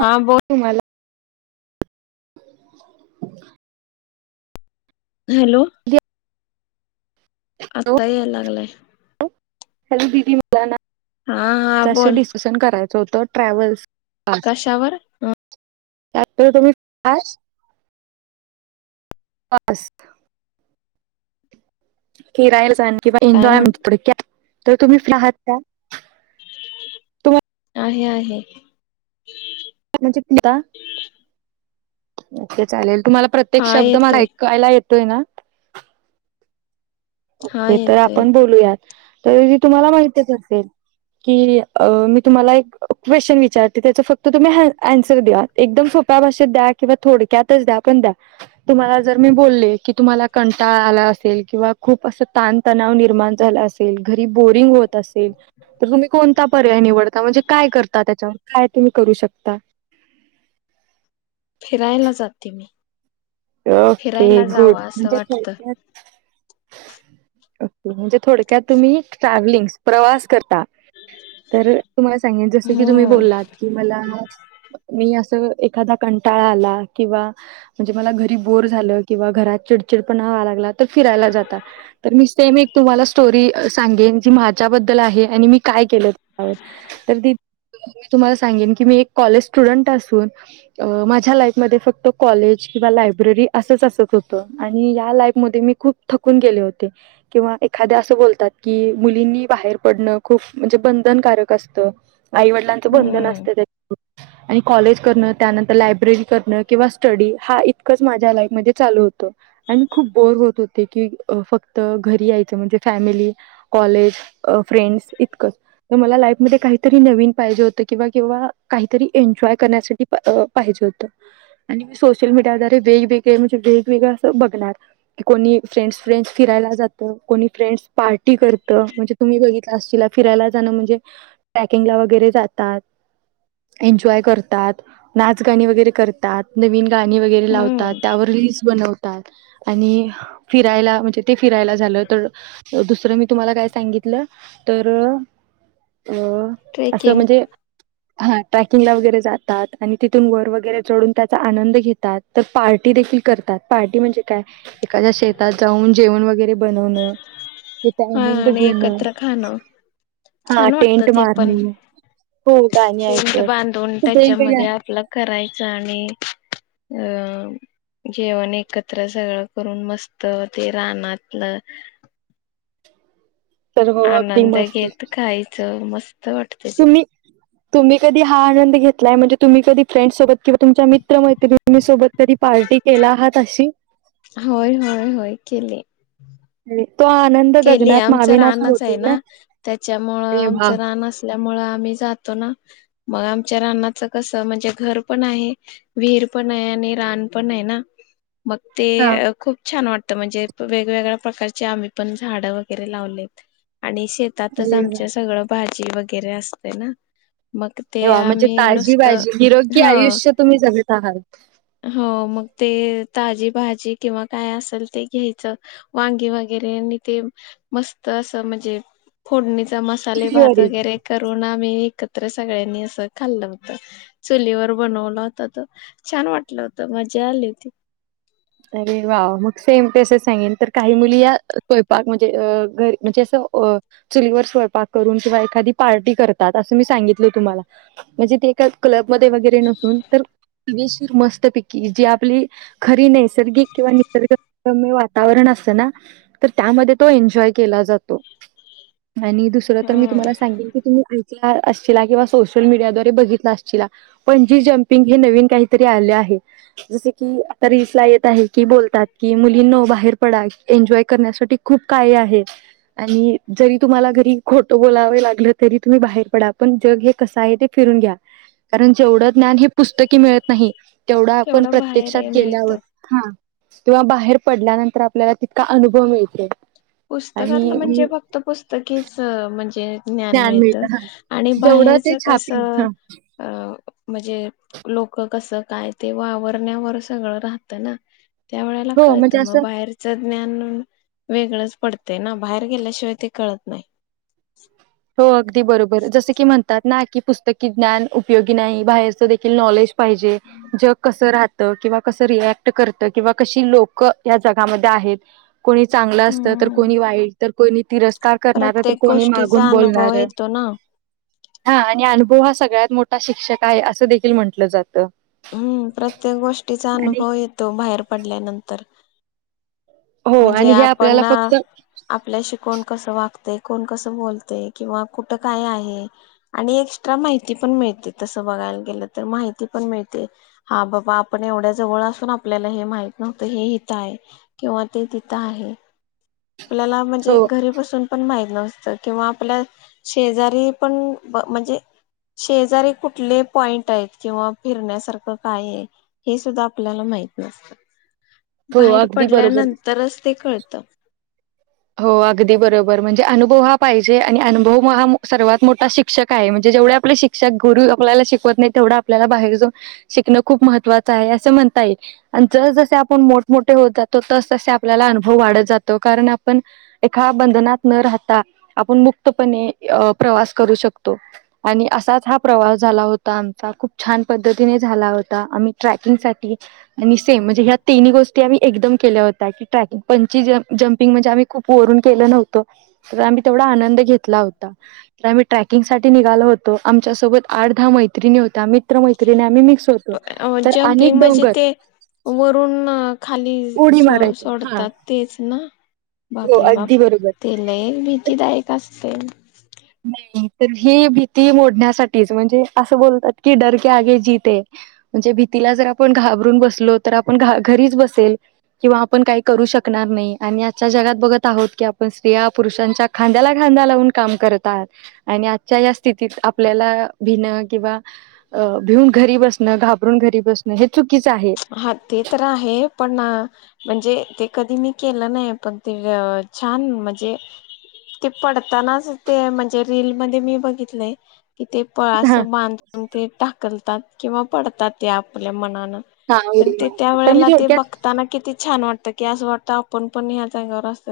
हा बोल तुम्हाला [unintelligible] हॅलो! आता याय लागलाय. हॅलो दिदी मला ना हा हा ज बोल डिसकशन करायचं होतं. ट्रॅव्हल्स कशावर ह त्याप तुमही [inaudible] फिरायला जा किवा एन्जॉय म्हण तर तुम्ही फ्री आहात का? तुम्हाला आहे. आहे. अच्छ चालेल. तुम्हाला प्रत्येक हा शब्द म येतोय ऐकायला येत तोय ना? हा तर येतोय आपण येतोय बोलूयात तर हि तुम्हाला माहितीचं असेल. की मी तुम्हाला एक क्वेशन विचारते त्याचं फक्त तुम्ही अँन्सर दया. एकदम सोप्प त्या भाषेत दया किंवा थोडक्यातच दया पण दया. तुम्हांला जर मी बोल्ले कि तुम्हाला कंटाळा आलाय असेल किंवा खूप असं ताणतणाव निर्माण झाला असेल, घरी बोरिंग होत असेल, तर तुम्ही कोणता पर्याय निवडता म्हणजे काय करता त्याच्यावर काय तुम्ही करू शकता? फिरायला जाते मी. ओके फिरायला गुड. जावं असं म्हणजे वाटतं के म्हणजे थोडक्यात तुम्ही ट्रॅव्हलिंगस, प्रवास करता. तर तुम्हाला सांगेन जसं की तुम्ही हम्म बोललात की मला मी असं एखादा कंटाळा आला किंवा म्हणजे मला घरी बोर झालं किंवा घरात चिडचिड पणा व्हाय लागला तर फिराय ला जाता तर मीस नेहमी तुम्हाला स्टोरी सांगेन जी माझ्याबद्दल आहे आणि मी काय केलं त्याच्यावर तर ती मी तुम्हाला सांगेन की मी एक कॉलेज स्टुडंट असून माझ्या लाईफमध्ये फक्त कॉलेज [inaudible] री असचं असत होतं आणि यालाई मध्ये मी खूप थकून गेले होते किंवा एखाध्या असं बोलतात की मुलींनी बाहेर पडणं खूप म्हणजे बंधनकारक असतं आईवडिलांचं बंधन हम्म असतं त्या आणि कॉलेज करणं, त्यानंतर लायब्ररी करणं किंवा स्टडी हा चं माझ्या लाईफ मध्ये चालू होतं आणि मी खूप बोर होत होते की फक्त घरी यायच म्हणजे फॅमिली, कॉलेज, फ्रेंडस इतकं तर मला लाईफमध्ये काहीतरी नवीन पाहिजे हो किंवा काहीतरी एन्जॉय करण्यासाठी अ पाहिजे होतं आणि सोशल मिडिया [inaudible] कुणी फ्रेंड्स फ्रेंड्स फिरायला जातंय पार्टी करतं, म्हणजे तुम्ही बगितला असशीला फिरायला जाणं म्हणजे ट्रेकिंगला वैगरे जातात जॉय करतात, नाच-गाणी वैगरे करतात, नविन गाणी वगैरे लावतात, हम्म त्यावर रील्स बनव आणि फिरायला म्हणजे ते फिरायला झालं तर दुसरं मी तुम्हाला काय सांगि तर अ असं ट्रेकिंग म्हणजे हा ट्रॅकिंगला वगैरे जातात आणि तिथून वर वगैरे चढून त्याचा आनंद घेतात. तर पार्टी देखील करतात. पार्टी म्हणजे काय? एखाद्या शेतात जाऊन जेवण वगैरे बनवणं तिथं हा आनंद आणि घेणं. एकत्र खाणं हा टेंट मारणे. हो गाणी टेंन्ट ऐकत बांधून खूप वेगवेगळे त्याच्यामध्ये आहेत आपलं करायचं आणि अ जेवण एकत्र सगळं करून मस्त होते रानातलं तर हो अगदी आनंद मस्त घेत खायच मस्त वाटत ते तुम्ही तुम्ही कधी आंदन घेतलाय म्हणजे? तुम्ही कधी फ्रेडसोबतिंवा तुमच्या मित्र मैत तु्ही सोत तरी प केला आहात अशी होय होय होय केले [unintelligible] केलीय गगनात आमचं मावेनासा रानच आहे होतो ना त्याच्यामुंळ अरे वा आमच रान असल्यामुळे आम्ही जातो ना मग आमच्या रानाचं कसं म्हणजे घर पण आहे विहीर पण आहे आणि रान पण आहे ना मग हा ते खूप छान वाटतं म्हणजे वेगवेगळ्या प्रकारचे आम्ही पण झाड वगैरे लावलेत आणि शेतातच अरे वा. आमच्या सगळं भाज वगैरे असते ना, मग अरे ते वा म्हणजे आम्ही ताजी नुसतं बाजी निरोगी ह आयुष्य तुम्ही जगत आहात हो मग ते ताजी भाजी किंवा काय असेल ते घ्यायचं वांगी वगैरे ते मस्त अस म्हणजे फोडणी चा मसाला भात तुझीवरील वैगरे कर मी एकत्र सगळ्यांनी अस खाल्लं होत चुलीवर बनवलं होत छान वाट होता मज्या आली होती अरे वा मग सेम तसच सांगेन तर काही मुली या स्वयंपाक म्हणजे घरी म्हणजे असं चुवर स्वयकून क एखा पार्टी करतात अस मी सांगित तुम्हाला म्हण एका क्लबमध्येध्ये वगैरे नसून तरेशीर मस्त पिक जी आपली खरी नाही नैसर्गिक किंवा निसर्ग कमी वातावरण असत ना तर त्यामध्ये तो एन्जॉय केला जातो आणि दुसरं तर मी हम्म. तुम्हाला सागेल की तुम्ही किंवा सोशल मीडियाद्वारे बघितलाश पण जी जमपिंग हे नवीन काहीतरी आले आहे [inaudible] एन्जॉय करण्यासाठी खूप काही आहे आणि जरी तुम्हाला घरी खोटो बोलाववे लागलं तरी तुम्ही बाहेर पडा पण जग हे कस आहे ते फिरून घ्या कारण जेवढं ज्ञान हे पुस्तकी मिळत नाही तेवढं आपण बाहेर प्रत्यक्षात हे मिळतं. गेल्यावरत किंवा बाहेर पडल्यानंतर आपल्याला तितका अनुभव मिळत पुस्तकातलं म्हणजे फक्त पुस्तकीेच म्हणजे ज्ञान मिळत आणि जेवढं बाहेरच ते छापील कसं हा अ म्हणजे लोक कसं काय ते वावरण्यावर सगळं राहत ना त्या वेळेला हो म्हणजे कळतं मग असं बाहेरचं ज्ञान वेगळंच पडतना बाहेर गेल्याशिवाय ते कळत नाही हो अगदी बरोबर जसं की म्हणतात ना की पुस्तकी ज्ञान उपयोगी नाही बाहेरचं देखील नॉलेज [inaudible] किंवा कस रिक्ट करत किंवा कशी लोक या जगामध्ये आहेत कोणी चांगलं असत तर हम्म. कोणी वाईट तर कोणी तिरस्कार करणार तर कोणी माग चा अनुभव येतो ना हा आणि अनुभव हा सगळ्यात मोठा शिक्षक आहे असं देखील म्हंटलं जातं हम्म प्रत्येक गोष्टीचा आणि अनुभव येतो बाहेर पडल्यानंतर हो म्हणजे आणि हे आपल्याला आपण फक्त आपल्या शिकवण कस वागतेय कोण कसं बोलतय किंवा कुठ काय आहे आणि एक्स्ट्रा माहिती पण मिळते तसं बघा [inaudible] आहे किंवा ते तिथ आहे आपल्याला म्हणजे हो घरी बसून पण माहित नव्हत किंवा आपल्या शेजारी पण म्हणजे शेजारी कुठले पॉईंट आहेत किंवा फिरण्यासारखं काय आहे हे सुद्धा आपल्याला माहि हो बाहेर अगदी बरोबर पडल्यानंतरच ते कळत हो अगदी बरोबर म्हणजे अनुभव हा पाहिजे आणि अनुभव हा सर्वात मोठा शिक्षक आहे म्हणजे जेव आप शषक गर आपल्याला शिकवत नाही तेवढ आपल्याला बाहेर जा शिकण खूप महत्वाचं आहे अस आप जात आपल्या अु वात जातोण पण एका बंधनात न राहता आपण मुक्तपणे प्रवास करू शकतो आणि असाच हा प्रवास झाला होता आमचा खूप छान पद्धतीने झाला होता आम्ही ट्रॅकिंग सा आणि सेम म्हणजे ह्या तिनही गोष्टी आम्ही एकदम केल्या होत्या की ट्रॅकिंग पं जप [inaudible] ठी निघाल होतो आमच्या सोबत आठ दहा मैत्रिणी होत्या आम् ्र मैत्रिणी आम्ही मिक्स होतो तर आणि जम्पिंग म्हणजे डोंगर ते वरून खाली उडी मारायचे हा सोडतात तेच ना हो बापरे बाप अगदी बरोबर ते लय भीतीदायक असते नाही तर ही भीती मोडण्यासाठीच म्हणजे असं बोलतात की डरके आगे जिते म्हण भीलार आपण घाबून बलो तर आप घरीच बल किंवा आप का करू श शकणार नाही आणि आजच्या जगात बघत आहोत की आपण स्त्रिया पुरुषांच्या खांद्याला खांदा लावून काम करत आणि आजच्या या स्थितीत आपल्याला भिन किंवा अ भिऊन घरी बसणं घाबरून घरी बसणं हे चुकीचं आहे हा ते तर आहे पण म्हणजे ते कधी मी केलं नाही पण त छान म्हणजे ते पडतानाच ते म्हणजे रीलील मध्ये मी बघितलंय कि ते पळस हा बांधून ते टाकलतात किंवा पडतात ते आपल्या मनानं हा पण उडी ते त्या मारतात तर मी वेळेला ते थोडक्यात बघताना किती छान वाटत गॅस वाटत आपण पण याचा घर असत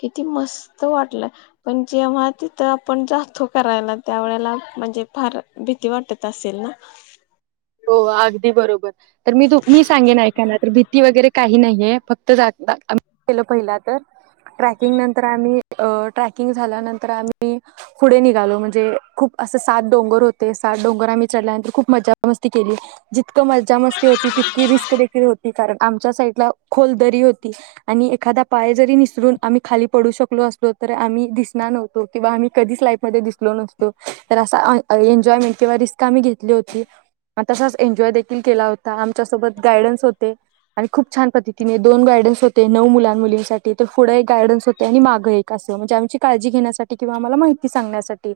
किती मस्त वाटलं पण जेव्हा ते तर आपण जातो करायला त्या वेळेला म्हणजे फार भीती वाटते त असेल ना हो अगदी बरोबर तर मी तू मी सांगेन ऐकाना तर भीती वगैरे काही नाहीये फक्त जात म्ही केलं पहिला तर ट्रॅकिंग नंतर आम्ही ट्रॅकिंग झाल्यानंतर आम्ही पुढे निघालो म्हणजे खूप असे सात डोंगर होते सात डोंगर आमही चढल्यानंतर खूप मजा म केली जितक मजा मस्ती होती तितकी रिस्क देखील होती कारण आमच्या साईडला खोलरी आणि एखादा पाय जरी निसरून आम्ही खाली पडू शकलो असलो तर आम्ही दिसणार नव्हतो किंवा आम्ही कधीच लाईफमध्येध्ये दिसलो नसतो तर असा एन्जॉयमेंट किंवा रिस्क आम्ही घेतली होती मग तसाच एन्जॉय देखील केला होता आमच्यासोबत गायडन्स होते आणि खूप छान पद्धतीने दोन गायडन्स होते नऊ मुलां मुलींसाठी तर पुढं एक गायडन्स होते आणि मागं एक अस म्हणजे आमची काळजी घेण्यासाठी किंवा आम्हाला माहिती सांगण्यासाठी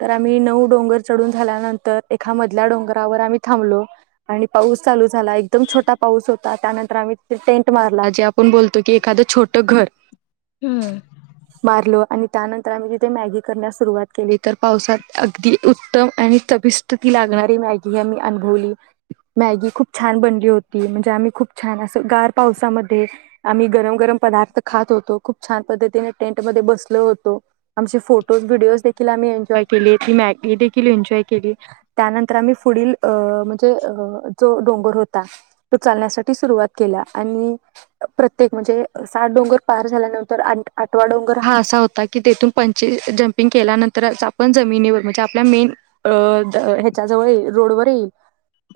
तर आम्ही नऊ डोंगर चढून झाल्यानंतर एका मधल्या डोंगरावर आम्ही थांबलो आणि पाऊस चालू झाला एकदम छोटा पाऊस होता त्यानंतर आम्ही तिथे टेंट मारला जे आपण बोलतो की एखा छोट घर हम्म मारल आणि त्यानंतर आम्ही तिथे मॅगी करण्यास सुरुवात केली तर पावसात अगदी उत्तम आणि तबिस्त ती लागणार ी ह मी अनुभवली मॅगी खूप छान बनली होती म्हणजे आम्ही खूप छान असं गार पावसामध्ये आम्ही गरम गरम पदार्थ ख होतो खूपछान पद्धतीने टेंट मध्ये बसल होतो आम फोटोज व्हिडिओ एॉ के केली त्यांतर तर आमही पुढील म्हणजे जो डोंगर होता तो चालण्यासाठी सुरुवात केला आणि प्रत्येक म्हणजे सात डोंगर पार झाल्यानंतर आठवा डोंगर हा असा होता क पं जपिंग केल्यानंतर आपण जमिनीवर म्हणजे आपल्या मेन त्याजवळ रोड वरही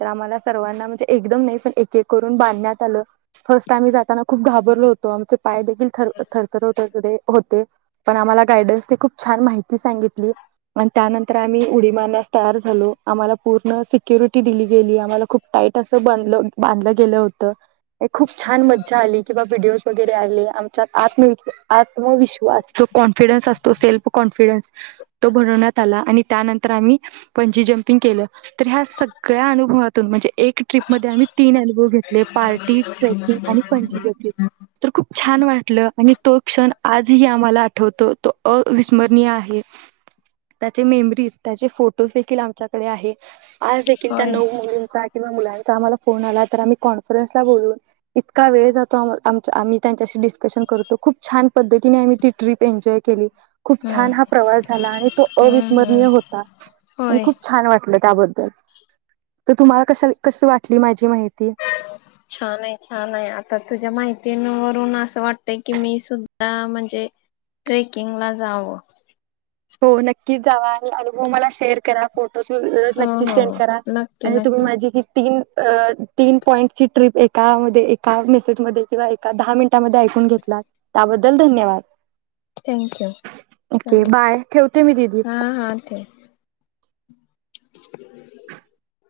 तर आम्हाला सर्वांना म्हणजे एकदम नाही पण एक एक करून बांधण्यात आलं फर्स्ट आम्ही जाताना खूप घाबर आ खूप छान माहिती सांगितली आणि त्यानंतर आम्ही उडी माण्यास तयार झालो आम्हाला पूर्ण सिक्युरिटी दिली गेली आम्हाला खूप टाईट असं बांधलं बांधलं गेलं होतं खूप छान मज्जा आली किंवा व्हिडिओज वगैरे आले आमच्या आत्म आत्मविश्वास जो कॉन्फिडन्स असतो सेल्फ कॉन्फिडन्स तो भनवण्यात आला आणि त्यानंतर पंचज के ह्या सगळ्या अनुभवातून म्हणजे एक ट्रिप मध्ये आम्ही तीन अनुव घ पार्टी ट्रेकिंग आणि पणजी जली तर खूप छान वाटलं आणि तो क्षण आजही आम्हाला आठवतो तो अविस्मरणीय आहे. त्याचे मेमरीज त्याचे फोटोज देखील आमच्याकडे आहे आज देखील त्या होय नऊ मुलींचा किंवा मुलांचा आम्हाला फोन आला तर आम्ही कॉन्फरन्सला बोलून इतका वेळ जातो आम आमही त्यांच्या डिस्कसन करतो खुप छान पढतीने आम्ही ती ट्रिप एन्जॉय केली खुप हम्म छान हा प्रवास झाला तो हम्म हम्म अविस्मरणीय होता. होय. त्याबद् तर तुम्हाला क कस वाट माझी माहिती. छान आहे छान आहे आता तुझ्या माहितीवरून असं वाटतय की मी सुद्धा म्हणजे ट्रेकिंगला जाव. हो नक्कीच जावा आणि अनुभव मला शेअर करा फोटो. त तज हो नक्कीच हो सेंड हो करा नक्की आणि तुम्ही नक्की माझी किती. तीन तीन पॉइंटची ट्रिप एकामध्ये एका मेसेजमध्ये किंवा एका दहा मिनिटामध्ये घेतला त्याबद्दल धन्यवाद. थँक यू ओके चाले बाय ठेवते मी दिदी. हा हा ठेव. [inaudible]